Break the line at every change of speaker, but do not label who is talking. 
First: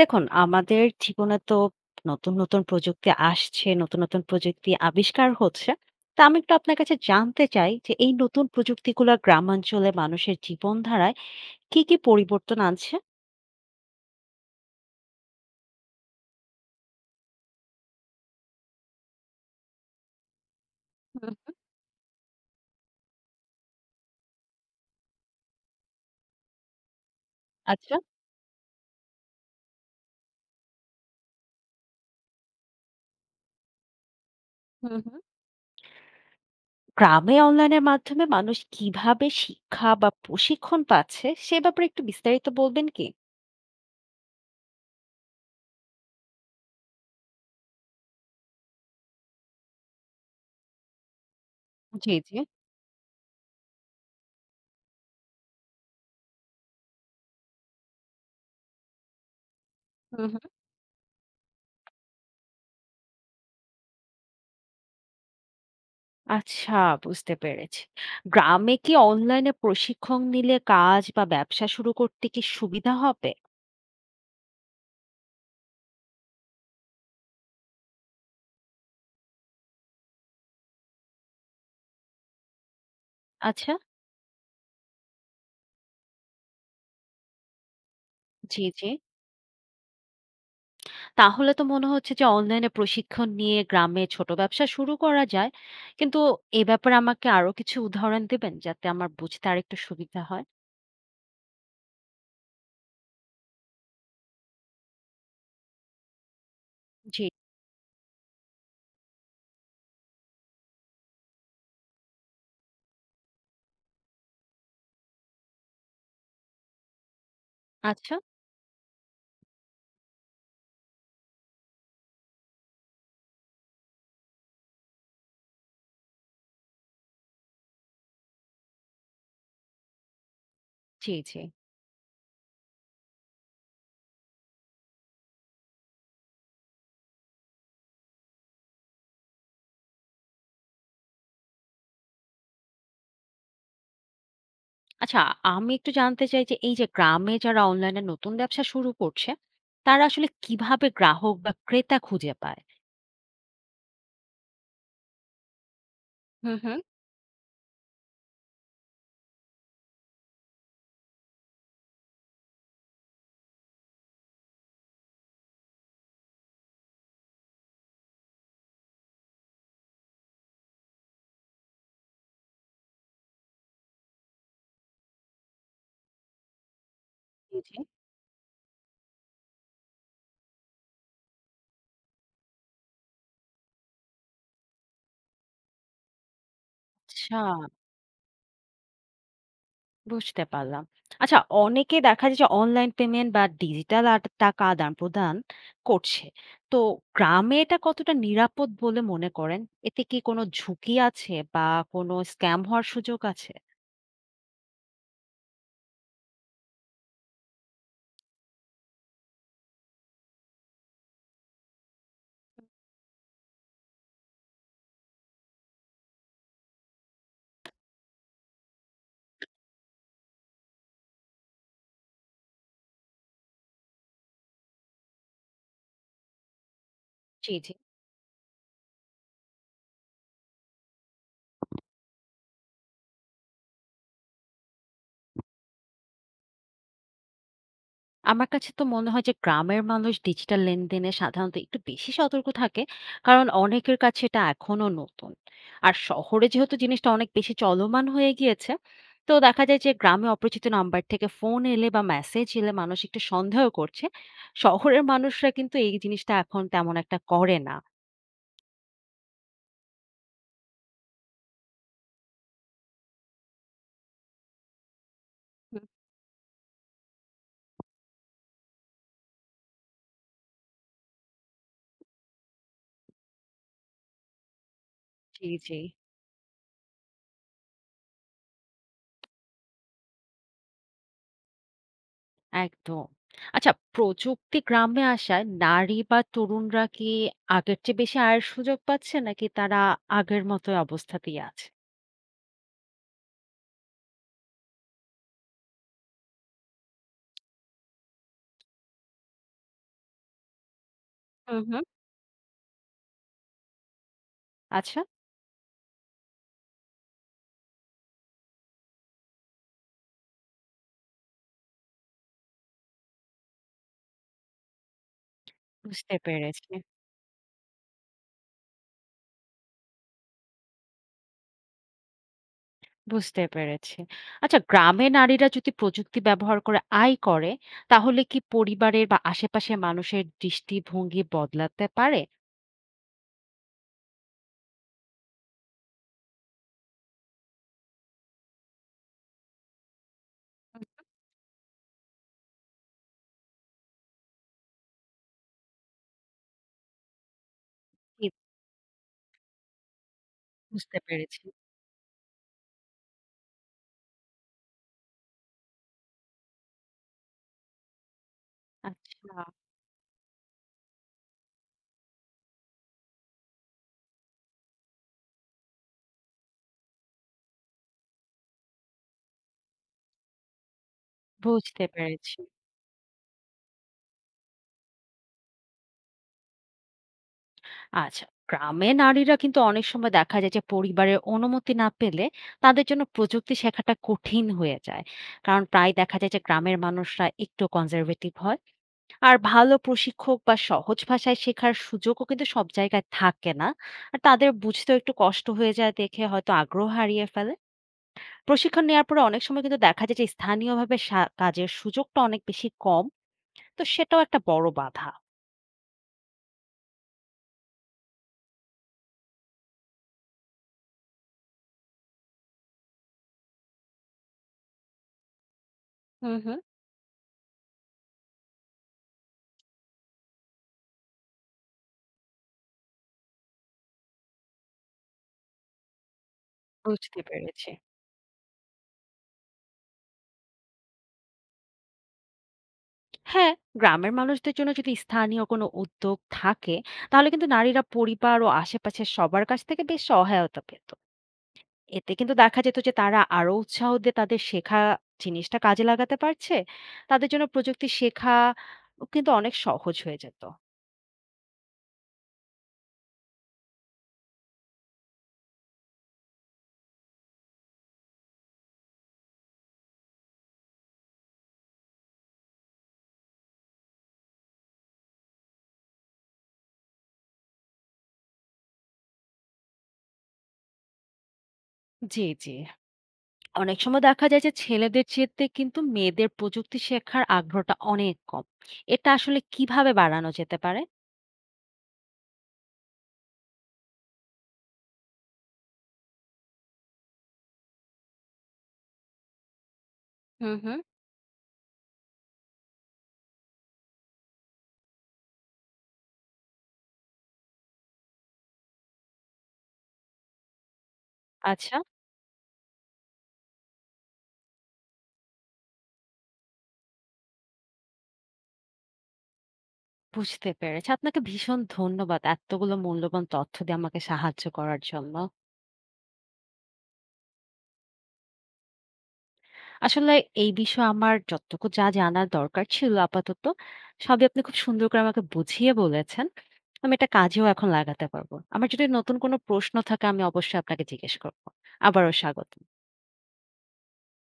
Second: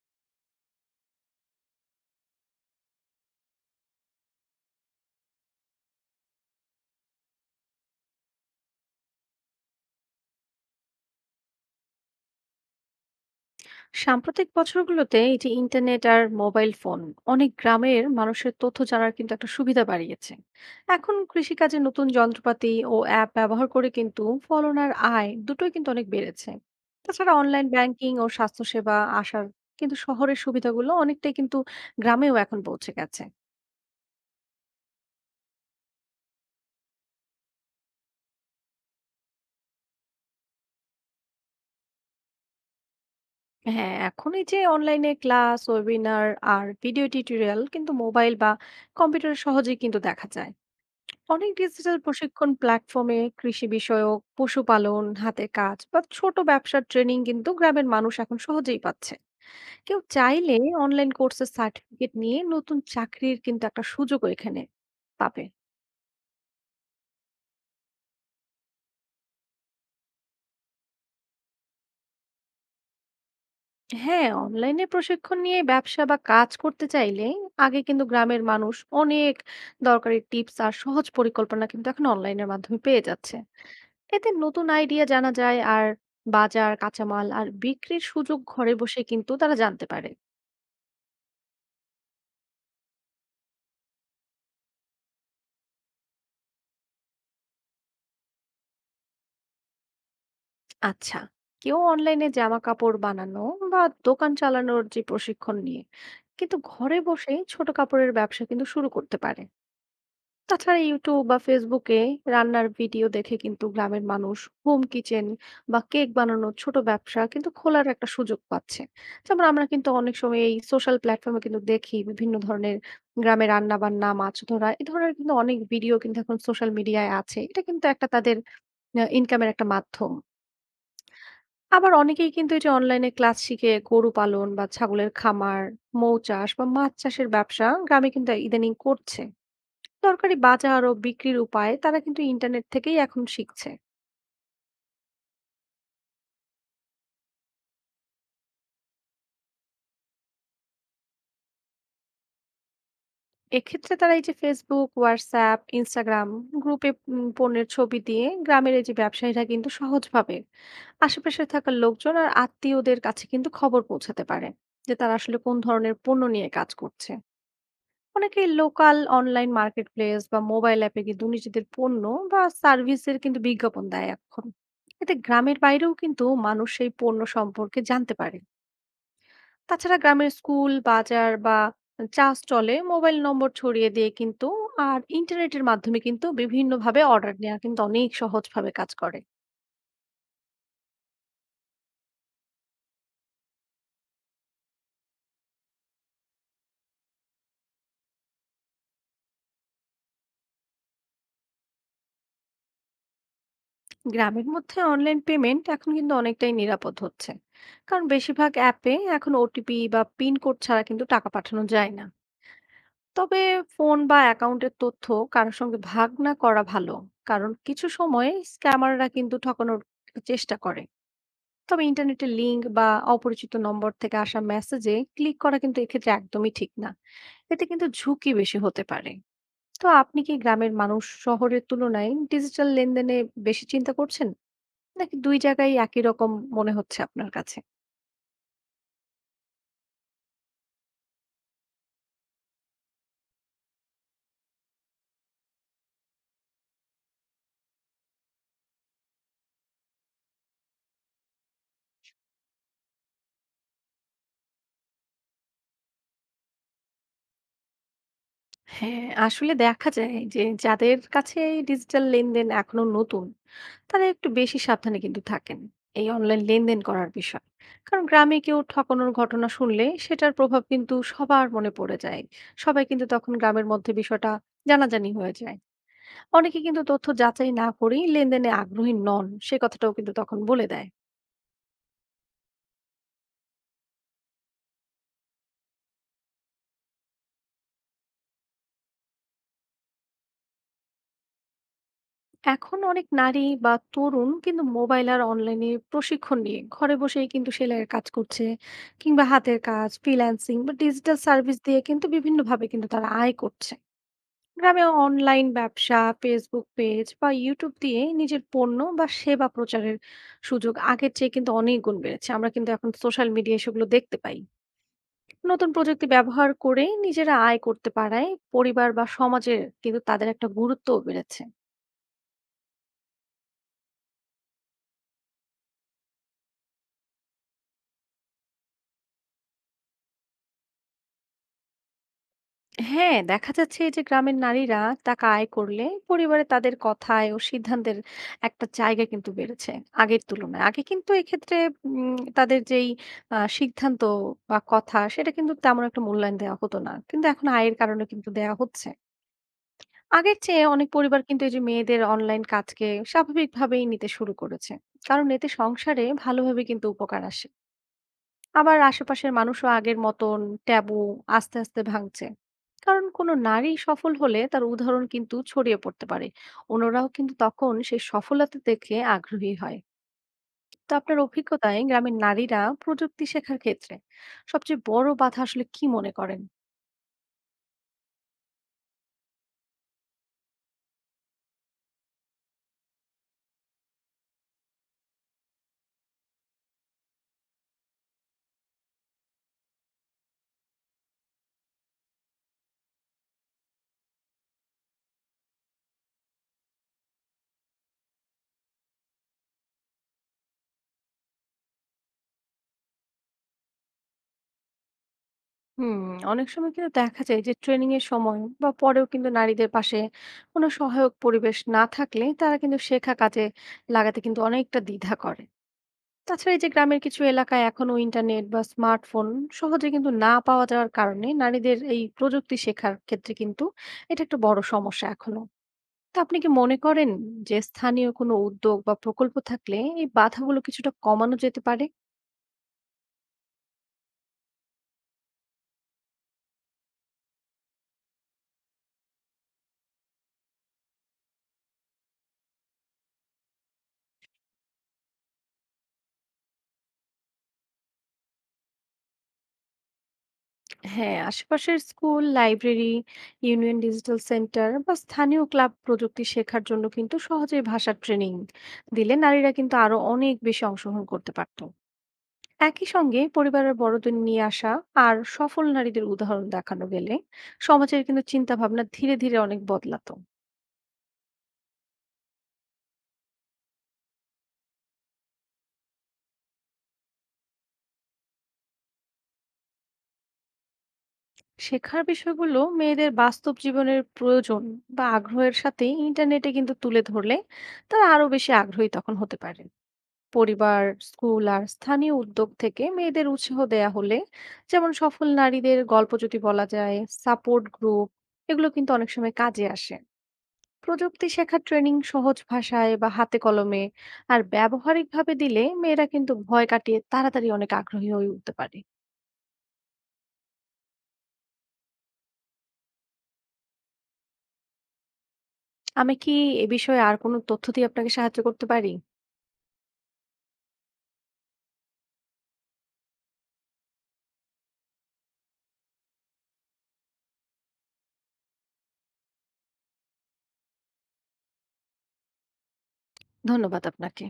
দেখুন, আমাদের জীবনে তো নতুন প্রযুক্তি আসছে, নতুন প্রযুক্তি আবিষ্কার হচ্ছে। তো আমি একটু আপনার কাছে জানতে চাই যে এই নতুন প্রযুক্তিগুলা গ্রামাঞ্চলে মানুষের জীবনধারায় কি পরিবর্তন আনছে?
সাম্প্রতিক বছরগুলোতে এই যে ইন্টারনেট আর মোবাইল ফোন অনেক গ্রামের মানুষের তথ্য জানার কিন্তু একটা সুবিধা বাড়িয়েছে। এখন
হুম।
কৃষিকাজে নতুন যন্ত্রপাতি ও অ্যাপ ব্যবহার করে কিন্তু ফলন আর আয় দুটোই কিন্তু অনেক বেড়েছে। তাছাড়া অনলাইন
আচ্ছা।
ব্যাংকিং ও স্বাস্থ্যসেবা আসার কিন্তু শহরের সুবিধাগুলো অনেকটাই কিন্তু গ্রামেও এখন পৌঁছে গেছে।
হুম, হুম। গ্রামে অনলাইনের মাধ্যমে মানুষ কিভাবে শিক্ষা বা প্রশিক্ষণ পাচ্ছে সে ব্যাপারে একটু বিস্তারিত বলবেন কি?
হ্যাঁ, এখন এই যে অনলাইনে ক্লাস, ওয়েবিনার আর ভিডিও টিউটোরিয়াল কিন্তু মোবাইল বা কম্পিউটারে সহজেই কিন্তু দেখা যায়। অনেক ডিজিটাল
জি, জি।
প্রশিক্ষণ প্ল্যাটফর্মে কৃষি বিষয়ক, পশুপালন, হাতের কাজ বা ছোট ব্যবসার ট্রেনিং কিন্তু গ্রামের মানুষ এখন সহজেই পাচ্ছে। কেউ
হুম, হুম।
চাইলে অনলাইন কোর্সের সার্টিফিকেট নিয়ে নতুন চাকরির কিন্তু একটা সুযোগ এখানে পাবে।
আচ্ছা, বুঝতে পেরেছি। গ্রামে কি অনলাইনে প্রশিক্ষণ নিলে কাজ বা ব্যবসা শুরু করতে কি সুবিধা হবে?
হ্যাঁ, অনলাইনে প্রশিক্ষণ নিয়ে ব্যবসা বা কাজ করতে চাইলে আগে কিন্তু গ্রামের মানুষ অনেক দরকারি টিপস আর সহজ পরিকল্পনা কিন্তু এখন অনলাইনের মাধ্যমে পেয়ে যাচ্ছে।
আচ্ছা।
এতে নতুন আইডিয়া জানা যায় আর বাজার, কাঁচামাল আর বিক্রির সুযোগ
জি,
ঘরে
জি।
বসে কিন্তু তারা জানতে পারে।
তাহলে তো মনে হচ্ছে যে অনলাইনে প্রশিক্ষণ নিয়ে গ্রামে ছোট ব্যবসা শুরু করা যায়। কিন্তু এ ব্যাপারে আমাকে আরো কিছু উদাহরণ দিবেন যাতে আমার বুঝতে আরেকটু সুবিধা হয়?
আচ্ছা, কেউ অনলাইনে জামা কাপড় বানানো বা দোকান চালানোর যে প্রশিক্ষণ নিয়ে কিন্তু ঘরে
জি।
বসে ছোট কাপড়ের ব্যবসা কিন্তু শুরু করতে পারে। তাছাড়া YouTube বা Facebook এ রান্নার ভিডিও দেখে কিন্তু গ্রামের মানুষ হোম কিচেন বা কেক বানানোর ছোট ব্যবসা কিন্তু খোলার একটা
আচ্ছা।
সুযোগ পাচ্ছে। যেমন আমরা কিন্তু অনেক সময় এই সোশ্যাল প্ল্যাটফর্মে কিন্তু দেখি বিভিন্ন ধরনের, গ্রামে রান্না-বান্না, মাছ ধরা এ ধরনের কিন্তু অনেক ভিডিও কিন্তু এখন সোশ্যাল মিডিয়ায় আছে। এটা কিন্তু একটা তাদের ইনকামের একটা মাধ্যম।
জি, জি।
আবার অনেকেই কিন্তু এই যে অনলাইনে ক্লাস শিখে গরু পালন বা ছাগলের খামার, মৌ চাষ বা মাছ চাষের ব্যবসা গ্রামে কিন্তু ইদানিং করছে। দরকারি বাজার ও বিক্রির উপায় তারা কিন্তু ইন্টারনেট থেকেই এখন শিখছে।
আচ্ছা, আমি একটু জানতে চাই যে এই যে গ্রামে যারা অনলাইনে নতুন ব্যবসা শুরু করছে, তারা আসলে কিভাবে গ্রাহক বা ক্রেতা খুঁজে পায়?
এক্ষেত্রে তারা এই যে ফেসবুক, হোয়াটসঅ্যাপ, ইনস্টাগ্রাম
হুম, হুম।
গ্রুপে পণ্যের ছবি দিয়ে গ্রামের এই যে ব্যবসায়ীরা কিন্তু সহজভাবে আশেপাশে থাকা লোকজন আর আত্মীয়দের কাছে কিন্তু খবর পৌঁছাতে পারে যে তারা আসলে কোন ধরনের পণ্য নিয়ে কাজ করছে। অনেকে লোকাল অনলাইন মার্কেট প্লেস বা মোবাইল অ্যাপে কিন্তু নিজেদের পণ্য বা সার্ভিসের কিন্তু বিজ্ঞাপন দেয় এখন। এতে গ্রামের বাইরেও কিন্তু মানুষ সেই পণ্য
জি, জি।
সম্পর্কে জানতে পারে। তাছাড়া গ্রামের স্কুল, বাজার বা চা স্টলে মোবাইল নম্বর ছড়িয়ে দিয়ে কিন্তু আর ইন্টারনেটের মাধ্যমে কিন্তু বিভিন্নভাবে অর্ডার
আচ্ছা।
নেওয়া কিন্তু অনেক সহজভাবে কাজ করে।
বুঝতে পারলাম। আচ্ছা, অনেকে দেখা যায় যে অনলাইন পেমেন্ট বা ডিজিটাল আট টাকা আদান-প্রদান করছে। তো গ্রামে এটা কতটা নিরাপদ বলে মনে করেন? এতে কি কোনো ঝুঁকি আছে বা কোনো স্ক্যাম হওয়ার সুযোগ আছে?
গ্রামের মধ্যে অনলাইন পেমেন্ট এখন কিন্তু অনেকটাই নিরাপদ হচ্ছে। কারণ বেশিরভাগ অ্যাপে এখন ওটিপি বা পিন কোড ছাড়া কিন্তু টাকা পাঠানো যায় না। তবে ফোন বা অ্যাকাউন্টের তথ্য কারো সঙ্গে ভাগ না করা ভালো। কারণ কিছু সময়ে স্ক্যামাররা কিন্তু ঠকানোর চেষ্টা করে। তবে ইন্টারনেটের লিঙ্ক বা অপরিচিত নম্বর থেকে আসা মেসেজে ক্লিক করা কিন্তু এক্ষেত্রে একদমই ঠিক না।
জি,
এতে
জি।
কিন্তু ঝুঁকি বেশি হতে পারে। তো আপনি কি গ্রামের মানুষ শহরের তুলনায় ডিজিটাল লেনদেনে বেশি চিন্তা করছেন, নাকি দুই জায়গায় একই রকম মনে হচ্ছে আপনার কাছে?
আমার কাছে তো মনে হয় যে গ্রামের মানুষ ডিজিটাল লেনদেনে সাধারণত একটু বেশি সতর্ক থাকে, কারণ অনেকের কাছে এটা এখনো নতুন। আর শহরে যেহেতু জিনিসটা অনেক বেশি চলমান হয়ে গিয়েছে, তো দেখা যায় যে গ্রামে অপরিচিত নাম্বার থেকে ফোন এলে বা মেসেজ এলে মানুষ একটু সন্দেহ করছে। শহরের মানুষরা কিন্তু এই জিনিসটা এখন তেমন একটা করে না।
হ্যাঁ, আসলে দেখা যায় যে যাদের কাছে এই ডিজিটাল লেনদেন এখনো নতুন, তারা একটু বেশি সাবধানে কিন্তু থাকেন
হুম।
এই অনলাইন লেনদেন করার বিষয়। কারণ গ্রামে কেউ ঠকানোর ঘটনা শুনলে সেটার প্রভাব কিন্তু সবার মনে পড়ে যায়। সবাই কিন্তু তখন গ্রামের মধ্যে বিষয়টা জানাজানি হয়ে
জি,
যায়।
জি।
অনেকে কিন্তু তথ্য যাচাই না করেই লেনদেনে আগ্রহী নন সে কথাটাও কিন্তু তখন বলে দেয়।
একদম। আচ্ছা, প্রযুক্তি গ্রামে আসায় নারী বা তরুণরা কি আগের চেয়ে বেশি আয়ের সুযোগ পাচ্ছে নাকি তারা আগের মতোই অবস্থাতেই আছে?
এখন অনেক নারী বা তরুণ কিন্তু মোবাইল আর অনলাইনে প্রশিক্ষণ নিয়ে ঘরে বসেই কিন্তু সেলাইয়ের কাজ করছে, কিংবা হাতের কাজ, ফ্রিল্যান্সিং বা ডিজিটাল সার্ভিস
হুম,
দিয়ে
হুম।
কিন্তু বিভিন্নভাবে কিন্তু তারা আয় করছে। গ্রামে
আচ্ছা।
অনলাইন ব্যবসা, ফেসবুক পেজ বা ইউটিউব দিয়ে নিজের পণ্য বা সেবা প্রচারের সুযোগ আগের চেয়ে কিন্তু অনেক গুণ বেড়েছে। আমরা কিন্তু এখন সোশ্যাল মিডিয়ায় সেগুলো দেখতে পাই। নতুন প্রযুক্তি
বুঝতে
ব্যবহার
পেরেছি,
করে নিজেরা আয় করতে পারায় পরিবার বা সমাজের কিন্তু তাদের একটা গুরুত্বও বেড়েছে।
বুঝতে পেরেছি। আচ্ছা, গ্রামে নারীরা যদি প্রযুক্তি ব্যবহার করে আয় করে তাহলে কি পরিবারের বা আশেপাশের মানুষের দৃষ্টিভঙ্গি বদলাতে পারে?
হ্যাঁ, দেখা যাচ্ছে এই যে গ্রামের নারীরা টাকা আয় করলে পরিবারে তাদের কথায় ও সিদ্ধান্তের একটা জায়গা কিন্তু বেড়েছে আগের তুলনায়। আগে কিন্তু এক্ষেত্রে তাদের যেই সিদ্ধান্ত বা কথা সেটা কিন্তু তেমন একটা মূল্যায়ন দেওয়া হতো না, কিন্তু এখন আয়ের কারণে
জি।
কিন্তু দেওয়া হচ্ছে। আগের চেয়ে অনেক
বুঝতে
পরিবার
পেরেছি।
কিন্তু এই যে মেয়েদের অনলাইন কাজকে স্বাভাবিকভাবেই নিতে শুরু করেছে। কারণ এতে সংসারে ভালোভাবে কিন্তু উপকার আসে। আবার
আচ্ছা,
আশেপাশের মানুষও আগের মতন ট্যাবু আস্তে আস্তে ভাঙছে। কারণ কোনো নারী সফল হলে তার উদাহরণ কিন্তু ছড়িয়ে পড়তে পারে, অন্যরাও কিন্তু তখন সেই সফলতা দেখে আগ্রহী হয়। তো আপনার অভিজ্ঞতায়
বুঝতে
গ্রামের
পেরেছি।
নারীরা প্রযুক্তি শেখার ক্ষেত্রে সবচেয়ে বড় বাধা আসলে কি মনে করেন?
আচ্ছা, গ্রামে নারীরা কিন্তু অনেক সময় দেখা যায় যে পরিবারের অনুমতি না পেলে তাদের জন্য প্রযুক্তি শেখাটা কঠিন হয়ে যায়। কারণ প্রায় দেখা যায় যে গ্রামের মানুষরা একটু কনজারভেটিভ হয়। আর ভালো প্রশিক্ষক বা সহজ ভাষায় শেখার সুযোগও কিন্তু সব জায়গায় থাকে না। আর তাদের বুঝতেও একটু কষ্ট হয়ে যায় দেখে হয়তো আগ্রহ হারিয়ে ফেলে। প্রশিক্ষণ নেওয়ার পরে অনেক সময় কিন্তু দেখা যায় যে স্থানীয়ভাবে কাজের সুযোগটা অনেক বেশি কম। তো সেটাও একটা বড় বাধা।
হুম, অনেক সময় কিন্তু দেখা যায় যে ট্রেনিং এর সময় বা পরেও কিন্তু নারীদের পাশে কোনো সহায়ক পরিবেশ না থাকলে তারা কিন্তু শেখা কাজে লাগাতে কিন্তু অনেকটা দ্বিধা করে।
হুম,
তাছাড়া
হুম।
এই যে গ্রামের কিছু এলাকায় এখনো ইন্টারনেট বা স্মার্টফোন সহজে কিন্তু না পাওয়া যাওয়ার কারণে নারীদের এই প্রযুক্তি শেখার ক্ষেত্রে কিন্তু এটা একটা বড় সমস্যা এখনো। তো আপনি কি মনে করেন
বুঝতে
যে
পেরেছি।
স্থানীয় কোনো উদ্যোগ বা প্রকল্প থাকলে এই বাধাগুলো কিছুটা কমানো যেতে পারে?
হ্যাঁ, গ্রামের মানুষদের জন্য যদি স্থানীয় কোনো উদ্যোগ থাকে, তাহলে কিন্তু নারীরা পরিবার ও আশেপাশের সবার কাছ থেকে বেশ সহায়তা পেত। এতে কিন্তু দেখা যেত যে তারা আরো উৎসাহ দিয়ে তাদের শেখা জিনিসটা কাজে লাগাতে পারছে। তাদের জন্য প্রযুক্তি শেখা কিন্তু অনেক সহজ হয়ে যেত।
হ্যাঁ, আশেপাশের school, library, union digital centre বা স্থানীয় ক্লাব প্রযুক্তি শেখার জন্য কিন্তু সহজে ভাষার ট্রেনিং দিলে নারীরা কিন্তু আরো অনেক বেশি অংশগ্রহণ করতে পারত। একই সঙ্গে পরিবারের বড়দের নিয়ে আসা আর সফল নারীদের উদাহরণ দেখানো গেলে সমাজের কিন্তু চিন্তা ভাবনা ধীরে ধীরে অনেক বদলাতো।
জি, জি। অনেক সময় দেখা যায় যে ছেলেদের চেয়ে কিন্তু মেয়েদের প্রযুক্তি শেখার আগ্রহটা অনেক কম। এটা আসলে কিভাবে বাড়ানো যেতে পারে?
শেখার বিষয়গুলো মেয়েদের বাস্তব জীবনের প্রয়োজন বা আগ্রহের সাথে ইন্টারনেটে কিন্তু তুলে ধরলে তারা আরো বেশি আগ্রহী তখন হতে পারেন।
হুম, হুম।
পরিবার, স্কুল আর স্থানীয় উদ্যোগ থেকে মেয়েদের উৎসাহ দেয়া হলে, যেমন সফল নারীদের গল্প যদি বলা যায়, সাপোর্ট গ্রুপ, এগুলো কিন্তু অনেক সময় কাজে আসে। প্রযুক্তি শেখার
আচ্ছা।
ট্রেনিং সহজ ভাষায় বা হাতে কলমে আর ব্যবহারিকভাবে দিলে মেয়েরা কিন্তু ভয় কাটিয়ে তাড়াতাড়ি অনেক আগ্রহী হয়ে উঠতে পারে।
বুঝতে পেরেছি। আপনাকে ভীষণ ধন্যবাদ এতগুলো মূল্যবান তথ্য দিয়ে আমাকে সাহায্য করার জন্য।
আমি কি এ বিষয়ে আর কোনো তথ্য দিয়ে আপনাকে সাহায্য করতে পারি?
আসলে এই বিষয়ে আমার যতটুকু যা জানার দরকার ছিল আপাতত, সবই আপনি খুব সুন্দর করে আমাকে বুঝিয়ে বলেছেন। আমি এটা কাজেও এখন লাগাতে পারব। আমার যদি নতুন কোনো প্রশ্ন থাকে আমি অবশ্যই আপনাকে জিজ্ঞেস করব। আবারও স্বাগতম।
ধন্যবাদ আপনাকে।